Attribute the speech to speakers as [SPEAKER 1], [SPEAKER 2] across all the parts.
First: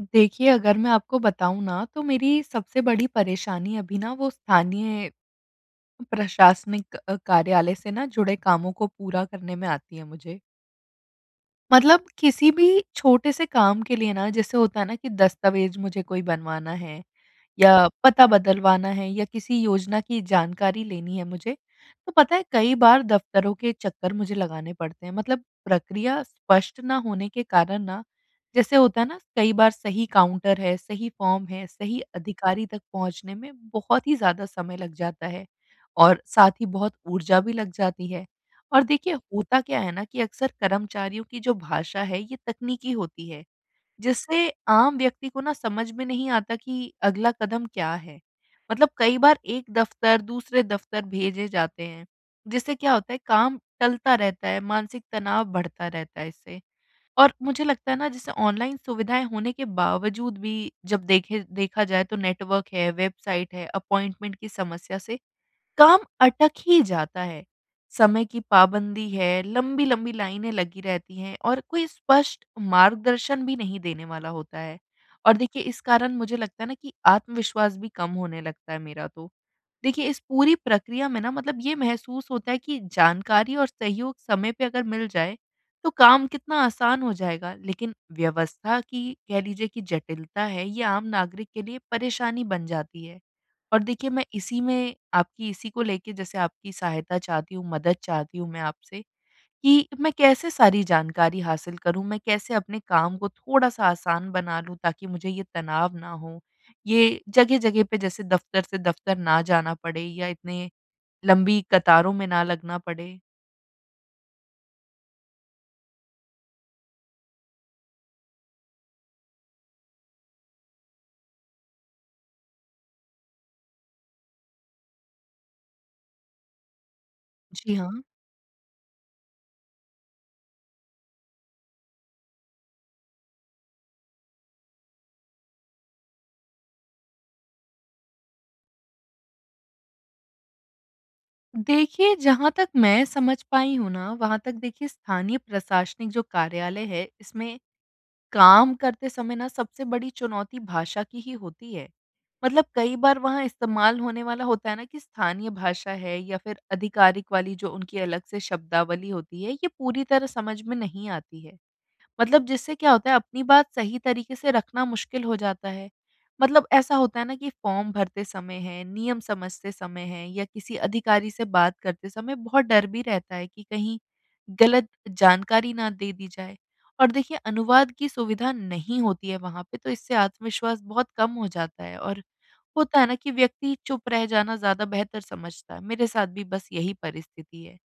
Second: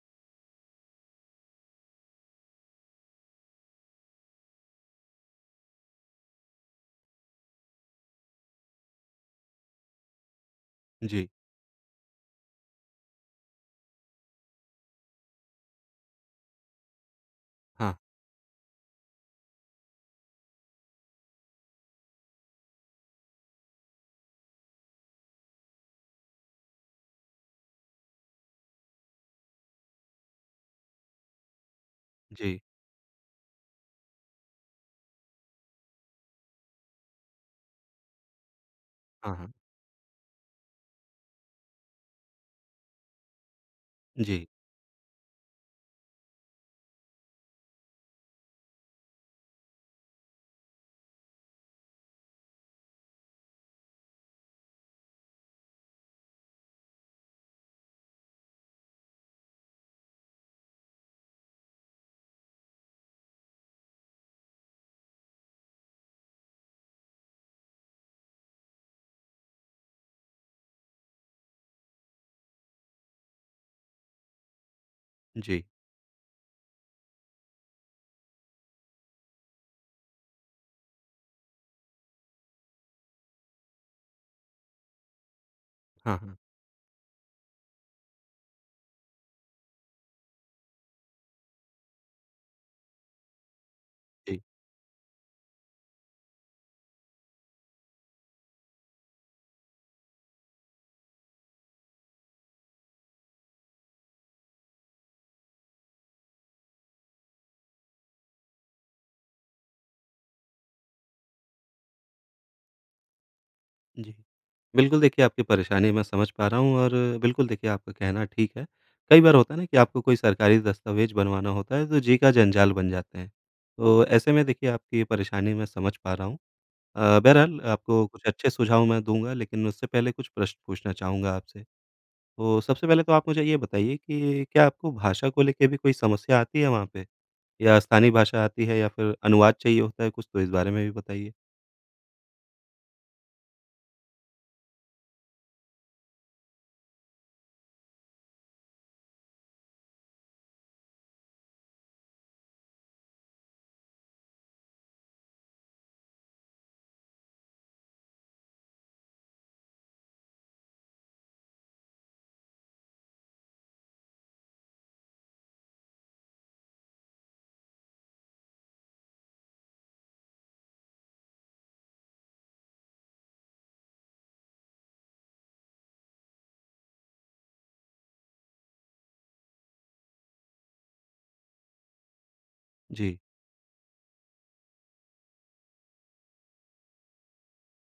[SPEAKER 1] देखिए, अगर मैं आपको बताऊँ ना, तो मेरी सबसे बड़ी परेशानी अभी ना वो स्थानीय प्रशासनिक कार्यालय से ना जुड़े कामों को पूरा करने में आती है मुझे।
[SPEAKER 2] जी।
[SPEAKER 1] मतलब किसी भी छोटे से काम के लिए ना जैसे होता है ना कि दस्तावेज मुझे कोई बनवाना है या
[SPEAKER 2] हाँ।
[SPEAKER 1] पता बदलवाना है या किसी योजना की जानकारी लेनी है मुझे, तो पता है कई बार दफ्तरों के चक्कर मुझे लगाने पड़ते हैं। मतलब प्रक्रिया स्पष्ट ना होने के कारण ना जैसे होता है ना, कई बार सही काउंटर है, सही फॉर्म है, सही
[SPEAKER 2] जी।
[SPEAKER 1] अधिकारी तक पहुँचने में बहुत ही ज़्यादा समय लग जाता है और साथ ही बहुत ऊर्जा भी लग जाती है। और देखिए
[SPEAKER 2] हाँ। हाँ।
[SPEAKER 1] होता क्या है ना कि अक्सर कर्मचारियों की जो भाषा है, ये तकनीकी होती है,
[SPEAKER 2] जी।
[SPEAKER 1] जिससे आम व्यक्ति को ना समझ में नहीं आता कि अगला कदम क्या है। मतलब कई बार एक दफ्तर दूसरे दफ्तर भेजे जाते हैं, जिससे क्या होता है काम टलता रहता है, मानसिक तनाव बढ़ता रहता है इससे। और मुझे लगता है ना, जैसे ऑनलाइन सुविधाएं होने के बावजूद भी जब देखे देखा जाए, तो नेटवर्क है, वेबसाइट है, अपॉइंटमेंट की समस्या से काम अटक ही जाता है। समय की पाबंदी है, लंबी-लंबी लाइनें लगी रहती हैं और कोई स्पष्ट मार्गदर्शन भी नहीं देने वाला होता है। और
[SPEAKER 2] जी।
[SPEAKER 1] देखिए इस कारण मुझे लगता है ना कि आत्मविश्वास भी कम होने लगता है मेरा तो। देखिए, इस पूरी प्रक्रिया में ना मतलब ये महसूस होता है कि जानकारी और सहयोग समय पे अगर मिल जाए, तो
[SPEAKER 2] हाँ।
[SPEAKER 1] काम
[SPEAKER 2] हाँ।
[SPEAKER 1] कितना आसान हो जाएगा। लेकिन व्यवस्था की, कह लीजिए कि जटिलता है, ये आम नागरिक के लिए परेशानी बन जाती है। और देखिए मैं
[SPEAKER 2] जी।
[SPEAKER 1] इसी में आपकी, इसी को लेके जैसे आपकी सहायता चाहती हूँ, मदद चाहती हूँ मैं आपसे कि मैं कैसे सारी जानकारी हासिल करूँ? मैं कैसे अपने काम को थोड़ा-सा आसान बना लूँ, ताकि मुझे ये तनाव ना हो? ये जगह-जगह पे जैसे दफ़्तर से दफ़्तर ना जाना पड़े या इतने लंबी कतारों में ना लगना पड़े?
[SPEAKER 2] जी। बिल्कुल देखिए, आपकी परेशानी मैं समझ पा रहा हूँ और बिल्कुल देखिए, आपका कहना ठीक है। कई बार होता है ना कि आपको कोई सरकारी दस्तावेज़ बनवाना होता है तो जी का जंजाल बन जाते हैं। तो ऐसे में देखिए आपकी परेशानी मैं समझ पा रहा हूँ। बहरहाल
[SPEAKER 1] जी, हाँ।
[SPEAKER 2] आपको कुछ अच्छे सुझाव मैं दूँगा, लेकिन उससे पहले कुछ प्रश्न पूछना चाहूँगा आपसे। तो सबसे पहले तो आप मुझे ये बताइए कि क्या आपको भाषा को लेके भी कोई समस्या आती है वहाँ पे? या स्थानीय भाषा आती है या फिर अनुवाद चाहिए होता है कुछ, तो इस बारे में भी बताइए?
[SPEAKER 1] देखिए, जहाँ तक मैं समझ पाई हूँ ना, वहाँ तक देखिए स्थानीय प्रशासनिक जो कार्यालय है, इसमें काम करते समय ना सबसे बड़ी चुनौती भाषा की ही होती है। मतलब कई बार वहाँ इस्तेमाल होने वाला होता है ना कि स्थानीय भाषा है या फिर आधिकारिक वाली जो उनकी अलग से शब्दावली होती है, ये पूरी तरह समझ में नहीं आती है। मतलब जिससे क्या होता है, अपनी बात सही तरीके से रखना मुश्किल हो जाता है। मतलब ऐसा होता है ना कि फॉर्म भरते समय है, नियम समझते समय है या किसी अधिकारी से बात करते समय बहुत डर भी रहता है कि कहीं गलत जानकारी ना दे दी जाए। और देखिए अनुवाद की सुविधा नहीं होती है वहाँ पे, तो इससे आत्मविश्वास बहुत कम हो जाता है और होता है ना
[SPEAKER 2] जी,
[SPEAKER 1] कि व्यक्ति चुप रह जाना ज़्यादा बेहतर समझता है। मेरे साथ भी बस यही परिस्थिति है।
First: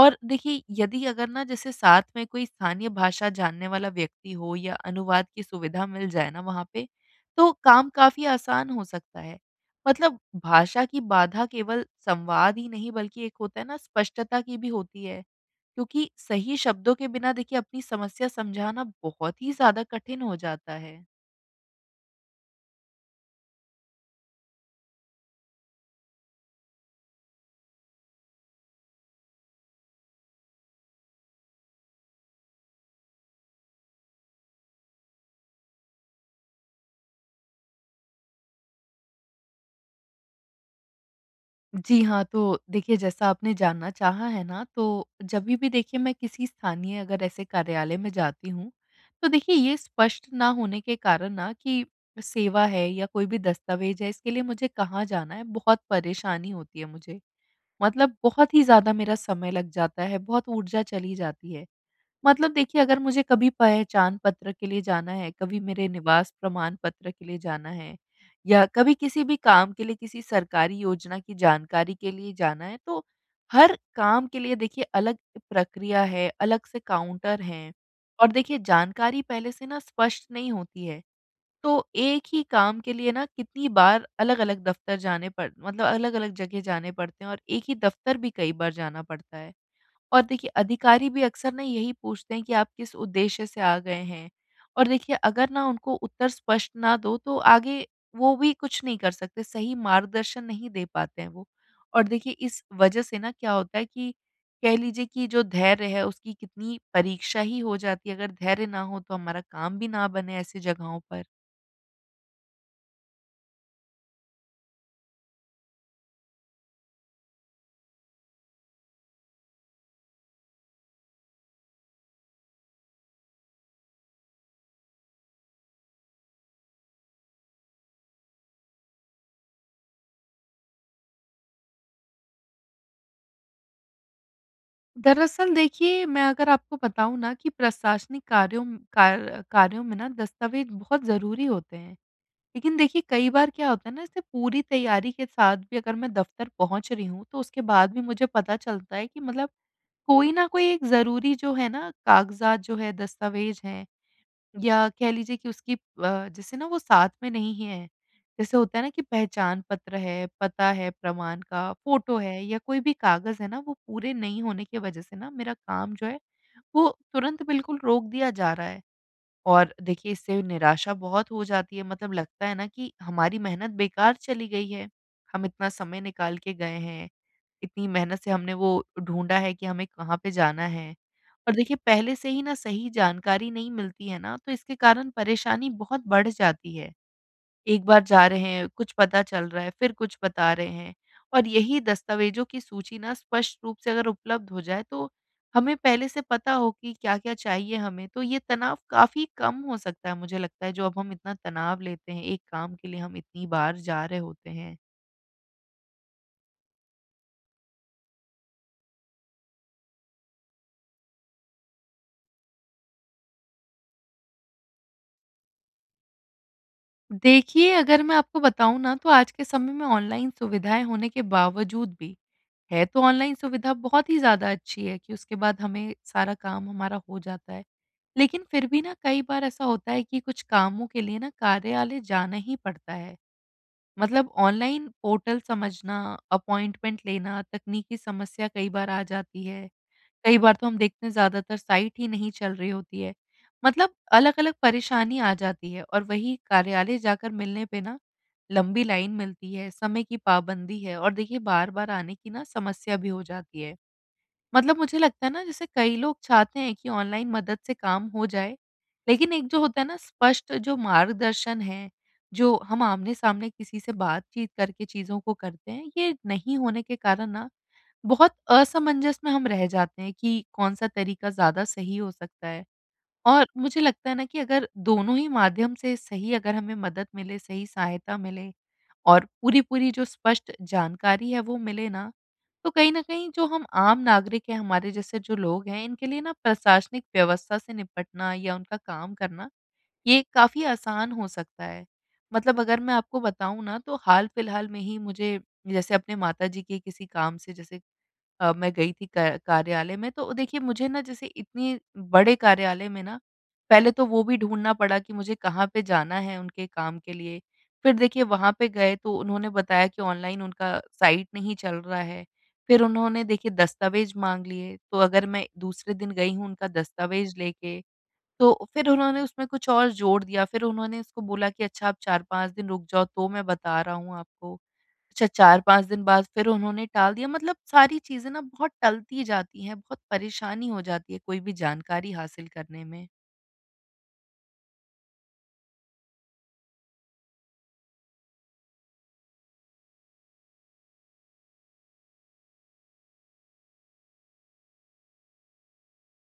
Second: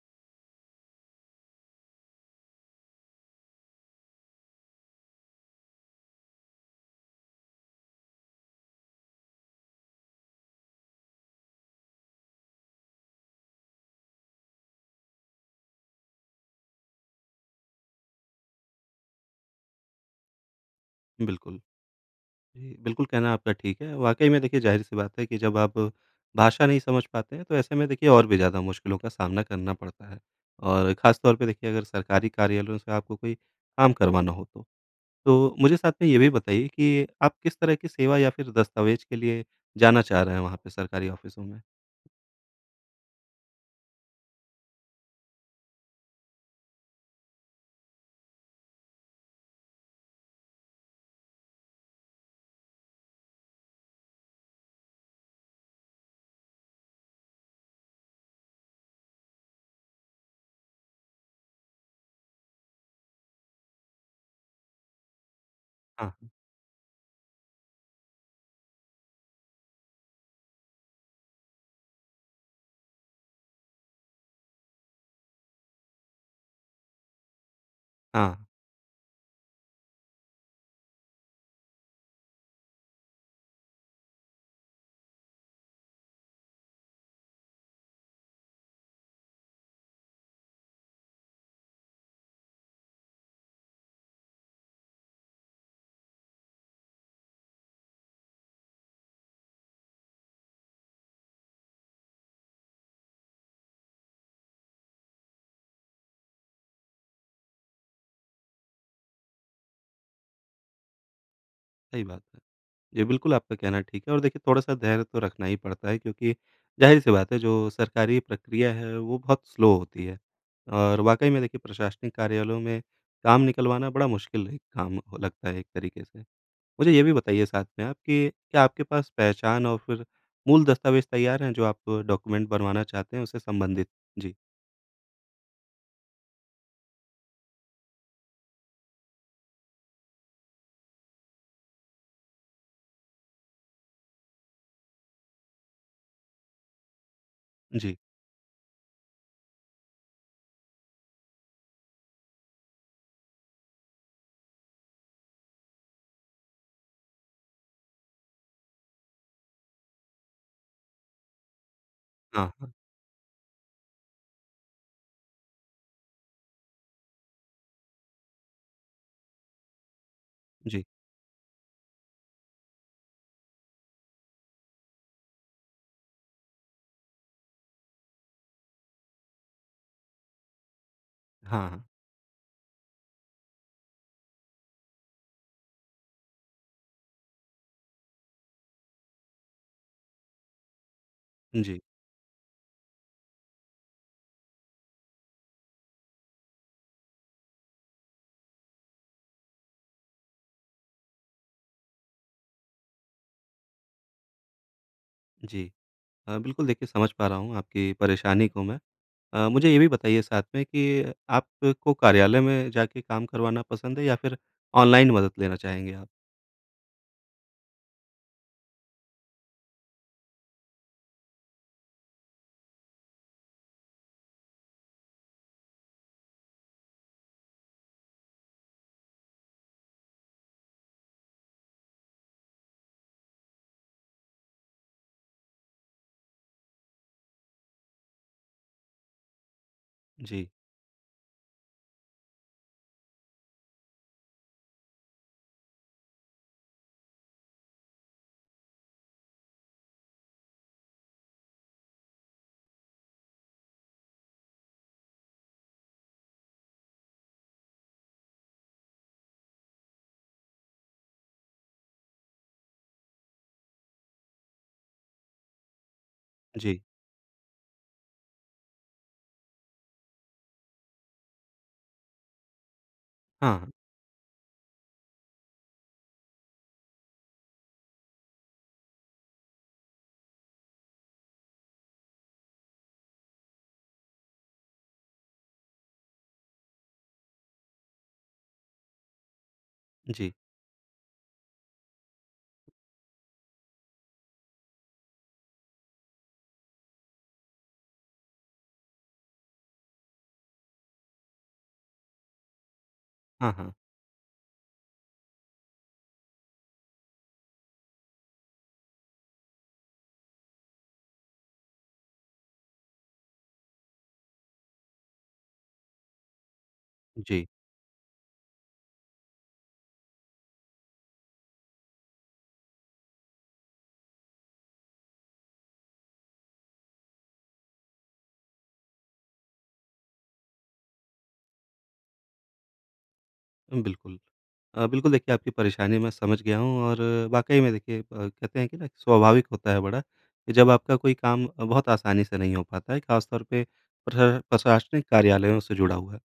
[SPEAKER 1] और देखिए यदि अगर ना जैसे साथ में कोई स्थानीय भाषा जानने वाला व्यक्ति हो या अनुवाद की सुविधा मिल जाए ना वहाँ पे, तो काम काफ़ी आसान हो सकता है। मतलब भाषा की बाधा केवल संवाद ही नहीं, बल्कि एक होता है ना स्पष्टता की भी होती है। क्योंकि सही शब्दों के बिना देखिए अपनी समस्या समझाना बहुत ही ज़्यादा कठिन हो जाता है।
[SPEAKER 2] बिल्कुल। जी, बिल्कुल, कहना आपका ठीक है। वाक़ई में देखिए ज़ाहिर-सी बात है कि जब आप भाषा नहीं समझ पाते हैं तो ऐसे में देखिए और भी ज़्यादा मुश्किलों का सामना करना पड़ता है। और ख़ास तौर पे देखिए अगर सरकारी कार्यालयों से आपको कोई काम करवाना हो तो। तो मुझे साथ में ये भी बताइए कि आप किस तरह की सेवा या फिर दस्तावेज़ के लिए जाना चाह रहे हैं वहाँ पे सरकारी ऑफ़िसों में?
[SPEAKER 1] जी हाँ, तो देखिए जैसा आपने जानना चाहा है ना, तो जभी भी देखिए मैं किसी स्थानीय अगर ऐसे कार्यालय में जाती हूँ, तो देखिए ये स्पष्ट ना होने के कारण ना कि सेवा है या कोई भी दस्तावेज़ है, इसके लिए मुझे कहाँ जाना है, बहुत परेशानी होती है मुझे। मतलब बहुत ही ज़्यादा मेरा समय लग जाता है, बहुत ऊर्जा चली जाती है। मतलब देखिए, अगर मुझे कभी पहचान पत्र के लिए जाना है, कभी मेरे
[SPEAKER 2] हाँ,
[SPEAKER 1] निवास प्रमाण पत्र के लिए जाना है या कभी किसी भी काम के लिए किसी सरकारी योजना की जानकारी के लिए जाना है, तो हर काम के लिए देखिए अलग प्रक्रिया है, अलग से काउंटर हैं और
[SPEAKER 2] हाँ,
[SPEAKER 1] देखिए जानकारी पहले से ना स्पष्ट नहीं होती है। तो एक ही काम के लिए ना कितनी बार अलग-अलग दफ्तर जाने पड़ मतलब अलग-अलग जगह जाने पड़ते हैं और एक ही दफ्तर भी कई बार जाना पड़ता है। और देखिए अधिकारी भी अक्सर ना यही पूछते हैं कि आप किस उद्देश्य से आ गए हैं और देखिए अगर ना उनको उत्तर स्पष्ट ना दो, तो आगे वो भी कुछ नहीं कर सकते, सही मार्गदर्शन नहीं दे पाते हैं वो। और देखिए इस वजह से ना क्या होता है कि कह लीजिए कि जो धैर्य है, उसकी कितनी परीक्षा ही हो जाती है, अगर धैर्य ना हो तो हमारा काम भी ना बने ऐसी जगहों पर।
[SPEAKER 2] सही बात है। जी, बिल्कुल आपका कहना ठीक है और देखिए थोड़ा-सा धैर्य तो रखना ही पड़ता है, क्योंकि ज़ाहिर-सी बात है जो सरकारी प्रक्रिया है वो बहुत स्लो होती है। और वाक़ई में देखिए प्रशासनिक कार्यालयों में काम निकलवाना बड़ा मुश्किल एक काम हो लगता है एक तरीके से। मुझे ये भी बताइए साथ में आप कि क्या आपके पास पहचान और फिर मूल दस्तावेज़ तैयार हैं जो आप डॉक्यूमेंट बनवाना चाहते हैं उससे संबंधित? जी।
[SPEAKER 1] दरअसल देखिए मैं अगर आपको बताऊं ना कि प्रशासनिक कार्यों में ना दस्तावेज बहुत ज़रूरी होते हैं। लेकिन देखिए कई बार क्या होता है ना, इससे पूरी तैयारी के साथ भी अगर मैं दफ़्तर पहुँच रही हूँ, तो उसके बाद
[SPEAKER 2] जी।
[SPEAKER 1] भी मुझे पता चलता है कि मतलब कोई ना कोई एक ज़रूरी जो है ना कागज़ात जो है, दस्तावेज़ हैं या कह लीजिए कि उसकी जैसे ना वो साथ में नहीं है। जैसे होता है ना कि पहचान पत्र है, पता है प्रमाण का, फ़ोटो है
[SPEAKER 2] हाँ,
[SPEAKER 1] या
[SPEAKER 2] हाँ।
[SPEAKER 1] कोई भी कागज़ है ना, वो पूरे नहीं होने की वज़ह से ना मेरा काम जो है, वो तुरंत बिल्कुल रोक दिया जा रहा है। और देखिए इससे
[SPEAKER 2] जी।
[SPEAKER 1] निराशा बहुत हो जाती है, मतलब लगता है ना कि हमारी मेहनत बेकार चली गई है। हम इतना समय निकाल के गए हैं, इतनी मेहनत से हमने वो ढूँढा है कि हमें कहाँ पे जाना है। और
[SPEAKER 2] हाँ,
[SPEAKER 1] देखिए
[SPEAKER 2] हाँ।
[SPEAKER 1] पहले से ही ना सही जानकारी नहीं मिलती है ना, तो इसके कारण परेशानी बहुत बढ़ जाती है। एक बार जा रहे हैं, कुछ पता चल रहा है, फिर कुछ बता रहे हैं और
[SPEAKER 2] जी।
[SPEAKER 1] यही दस्तावेज़ों की सूची ना स्पष्ट रूप से अगर उपलब्ध हो जाए, तो हमें पहले से पता हो कि क्या-क्या चाहिए हमें, तो ये तनाव काफ़ी कम हो सकता है मुझे लगता है, जो अब हम इतना तनाव लेते हैं, एक काम के लिए हम इतनी बार जा रहे होते हैं।
[SPEAKER 2] जी। बिल्कुल देखिए, समझ पा रहा हूँ आपकी परेशानी को मैं। मुझे ये भी बताइए साथ में कि आपको कार्यालय में जाके काम करवाना पसंद है या फिर ऑनलाइन मदद लेना चाहेंगे आप?
[SPEAKER 1] देखिए, अगर मैं आपको बताऊँ ना, तो आज के समय में ऑनलाइन सुविधाएँ होने के बावजूद भी, है तो ऑनलाइन सुविधा बहुत ही ज़्यादा अच्छी है कि उसके बाद हमें सारा काम हमारा हो जाता है। लेकिन फिर भी ना कई बार ऐसा होता है कि कुछ कामों के लिए ना कार्यालय जाना ही पड़ता है। मतलब ऑनलाइन पोर्टल समझना, अपॉइंटमेंट लेना, तकनीकी समस्या कई बार आ जाती है। कई
[SPEAKER 2] जी।
[SPEAKER 1] बार तो हम देखते हैं, ज़्यादातर साइट ही नहीं चल रही होती है। मतलब अलग-अलग परेशानी आ जाती है और वहीं कार्यालय जाकर मिलने पे ना लंबी लाइन मिलती है, समय की पाबंदी है और देखिए बार-बार आने की ना समस्या भी हो जाती है। मतलब मुझे लगता है ना, जैसे कई लोग चाहते हैं कि ऑनलाइन मदद से काम हो जाए, लेकिन एक जो होता है ना स्पष्ट जो मार्गदर्शन है, जो हम आमने-सामने किसी से बातचीत करके चीज़ों को करते हैं, ये नहीं
[SPEAKER 2] जी।
[SPEAKER 1] होने के कारण ना बहुत असमंजस में हम रह जाते हैं कि कौन-सा तरीका ज़्यादा सही हो सकता है। और
[SPEAKER 2] हाँ, हाँ।
[SPEAKER 1] मुझे लगता है ना कि अगर दोनों ही माध्यम से सही, अगर हमें मदद मिले, सही सहायता मिले और पूरी-पूरी जो स्पष्ट जानकारी है वो मिले ना, तो कहीं न कहीं जो हम आम नागरिक हैं, हमारे जैसे जो लोग हैं, इनके लिए ना प्रशासनिक व्यवस्था से निपटना या उनका काम करना, ये
[SPEAKER 2] जी।
[SPEAKER 1] काफ़ी आसान हो सकता है। मतलब अगर मैं आपको बताऊँ ना, तो हाल-फिलहाल में ही मुझे जैसे अपने माताजी के किसी काम से जैसे मैं गई थी क कार्यालय में, तो देखिए मुझे ना जैसे इतनी बड़े कार्यालय में ना,
[SPEAKER 2] हाँ, हाँ।
[SPEAKER 1] पहले तो वो भी ढूँढना पड़ा कि मुझे कहाँ पे जाना है उनके काम के लिए। फिर देखिए वहाँ पे गए तो उन्होंने बताया कि ऑनलाइन उनका साइट नहीं चल रहा है। फिर उन्होंने देखिए दस्तावेज़ माँग लिए, तो अगर मैं दूसरे दिन गई हूँ उनका दस्तावेज़
[SPEAKER 2] जी,
[SPEAKER 1] लेके, तो फिर उन्होंने उसमें कुछ और जोड़ दिया। फिर उन्होंने उसको बोला कि अच्छा, आप 4-5 दिन रुक जाओ तो मैं बता रहा हूँ आपको। अच्छा, 4-5 दिन बाद फिर उन्होंने टाल दिया, मतलब सारी चीज़ें ना बहुत टलती जाती हैं, बहुत परेशानी हो जाती है कोई भी जानकारी हासिल करने में।
[SPEAKER 2] बिल्कुल। बिल्कुल देखिए आपकी परेशानी मैं समझ गया हूँ और वाक़ई में देखिए कहते हैं कि ना स्वाभाविक होता है बड़ा कि जब आपका कोई काम बहुत आसानी से नहीं हो पाता है, ख़ास तौर पे प्रशासनिक कार्यालयों से जुड़ा हुआ।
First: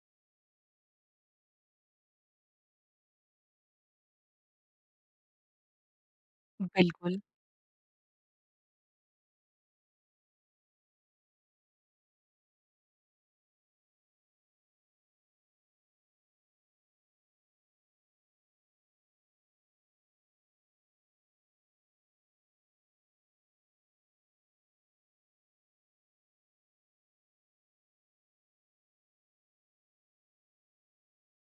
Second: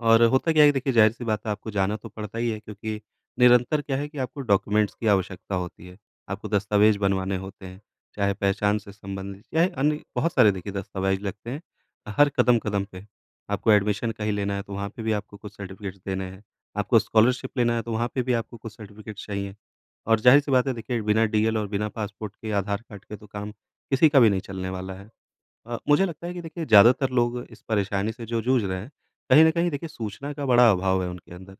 [SPEAKER 2] और होता क्या है कि देखिए ज़ाहिर-सी बात है आपको जाना तो पड़ता ही है, क्योंकि निरंतर क्या है कि आपको डॉक्यूमेंट्स की आवश्यकता होती है। आपको दस्तावेज़
[SPEAKER 1] बिल्कुल,
[SPEAKER 2] बनवाने होते हैं, चाहे पहचान से संबंधित चाहे अन्य बहुत सारे, देखिए दस्तावेज़ लगते हैं। हर कदम-कदम पे आपको एडमिशन कहीं लेना है तो वहाँ पे भी आपको कुछ सर्टिफ़िकेट्स देने हैं। आपको स्कॉलरशिप लेना है तो वहाँ पे भी आपको कुछ सर्टिफ़िकेट्स चाहिए। और ज़ाहिर-सी बात है देखिए बिना डीएल और बिना पासपोर्ट के, आधार कार्ड के तो काम किसी का भी नहीं चलने वाला है। मुझे लगता है कि देखिए ज़्यादातर लोग इस परेशानी से जो जूझ रहे हैं, कहीं न कहीं देखिए सूचना का बड़ा अभाव है उनके अंदर,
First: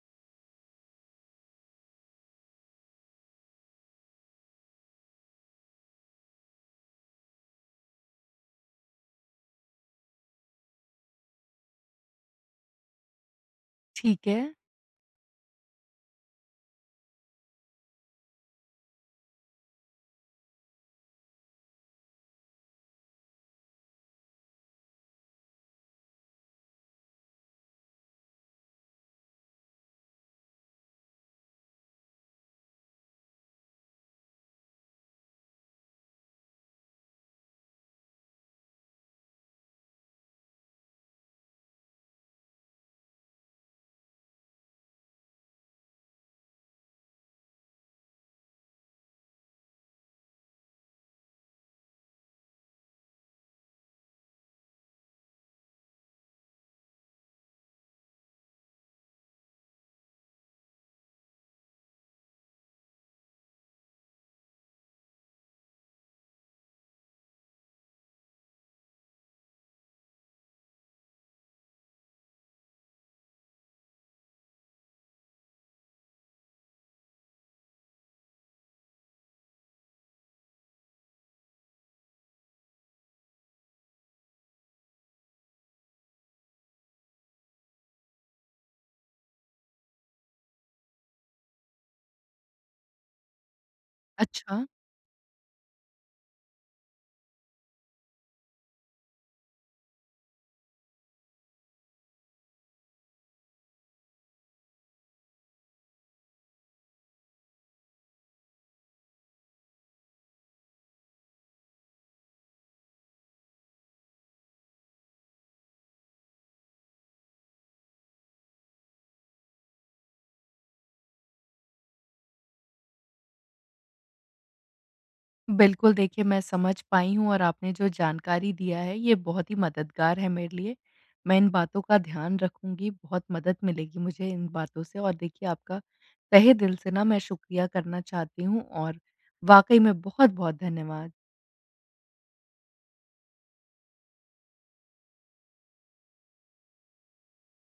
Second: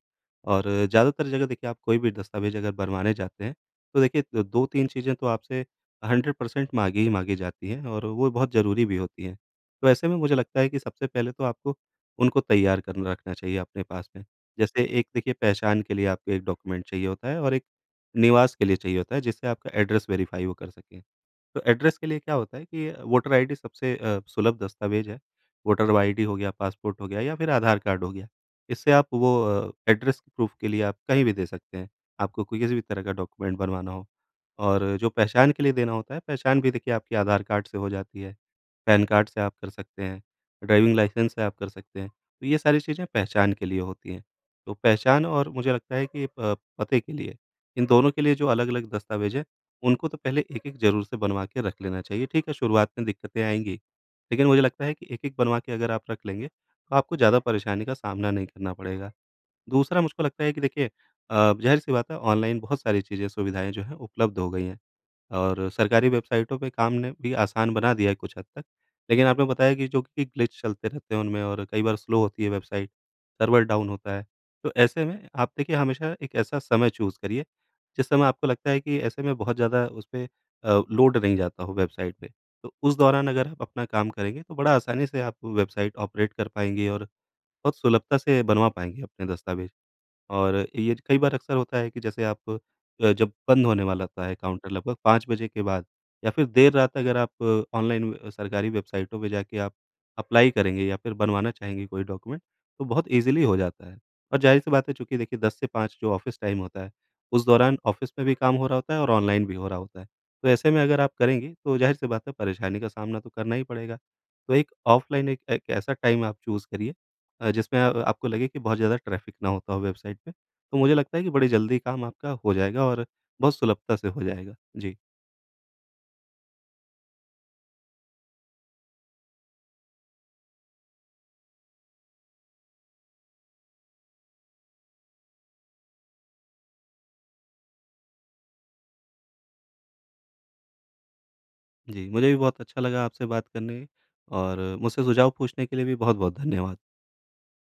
[SPEAKER 2] और ज़्यादातर जगह देखिए आप कोई भी दस्तावेज़ अगर बनवाने जाते हैं, तो देखिए द 2-3 चीज़ें तो आपसे 100% माँगी ही माँगी जाती हैं और वो बहुत ज़रूरी भी होती हैं। तो ऐसे में मुझे लगता है कि सबसे पहले तो आपको उनको तैयार कर रखना चाहिए अपने पास में।
[SPEAKER 1] ठीक है।
[SPEAKER 2] जैसे एक देखिए पहचान के लिए आपको एक डॉक्यूमेंट चाहिए होता है और एक निवास के लिए चाहिए होता है, जिससे आपका एड्रेस वेरीफ़ाई वो कर सकें। तो एड्रेस के लिए क्या होता है कि वोटर आईडी सबसे सुलभ दस्तावेज है। वोटर आईडी हो गया, पासपोर्ट हो गया, या फिर आधार कार्ड हो गया। इससे आप वो एड्रेस प्रूफ़ के लिए आप कहीं भी दे सकते हैं। आपको कोई किसी भी तरह का डॉक्यूमेंट बनवाना हो। और जो पहचान के लिए देना होता है, पहचान भी देखिए आपके आधार कार्ड से हो जाती है, पैन कार्ड से आप कर सकते हैं, ड्राइविंग लाइसेंस से आप कर सकते हैं। तो ये सारी चीज़ें पहचान के लिए होती हैं। तो पहचान और मुझे लगता है कि पते के लिए, इन दोनों के लिए जो अलग-अलग दस्तावेज़ हैं उनको तो पहले एक-एक ज़रूर से बनवा के रख लेना चाहिए। ठीक है, शुरुआत में दिक्कतें आएँगी, लेकिन मुझे लगता है कि एक-एक बनवा के अगर आप रख लेंगे, तो आपको ज़्यादा परेशानी का सामना नहीं करना पड़ेगा। दूसरा मुझको लगता है कि देखिए ज़ाहिर-सी बात है ऑनलाइन बहुत सारी चीज़ें, सुविधाएँ जो हैं उपलब्ध हो गई हैं और सरकारी वेबसाइटों पे काम ने भी आसान बना दिया है कुछ हद तक। लेकिन आपने बताया कि जो कि ग्लिच चलते रहते हैं उनमें, और कई बार स्लो होती है वेबसाइट, सर्वर डाउन होता है। तो ऐसे में आप देखिए हमेशा एक ऐसा समय चूज़ करिए जिस समय आपको लगता है कि ऐसे में बहुत ज़्यादा उसपे लोड नहीं जाता हो वेबसाइट पे, तो उस दौरान अगर आप अपना काम करेंगे तो बड़ा आसानी से आप वेबसाइट ऑपरेट कर पाएँगे और बहुत सुलभता से बनवा पाएँगे अपने दस्तावेज़। और ये कई बार अक्सर होता है कि जैसे आप जब बंद होने वाला होता है
[SPEAKER 1] अच्छा।
[SPEAKER 2] काउंटर लगभग 5 बजे के बाद, या फिर देर रात अगर आप ऑनलाइन सरकारी वेबसाइटों पे जाके आप अप्लाई करेंगे या फिर बनवाना चाहेंगे कोई डॉक्यूमेंट, तो बहुत ईज़िली हो जाता है। और ज़ाहिर-सी बात है चूँकि देखिए 10 से 5 जो ऑफ़िस टाइम होता है, उस दौरान ऑफ़िस में भी काम हो रहा होता है और ऑनलाइन भी हो रहा होता है। तो ऐसे में अगर आप करेंगे तो ज़ाहिर-सी बात है परेशानी का सामना तो करना ही पड़ेगा। तो एक ऑफ़लाइन एक एक ऐसा टाइम आप चूज़ करिए, जिसमें आपको लगे कि बहुत ज़्यादा ट्रैफ़िक ना होता हो वेबसाइट पे। तो मुझे लगता है कि बड़ी जल्दी काम आपका हो जाएगा और बहुत सुलभता से हो जाएगा। जी।
[SPEAKER 1] बिल्कुल, देखिए मैं समझ पाई हूँ और आपने जो जानकारी दिया है, ये बहुत ही मददगार है मेरे लिए। मैं इन बातों का ध्यान रखूँगी, बहुत मदद मिलेगी मुझे इन बातों से और देखिए आपका तहे दिल से ना मैं शुक्रिया करना चाहती हूँ और वाक़ई में बहुत-बहुत धन्यवाद।
[SPEAKER 2] जी, मुझे भी बहुत अच्छा लगा आपसे बात करने और मुझसे सुझाव पूछने के लिए भी बहुत-बहुत धन्यवाद।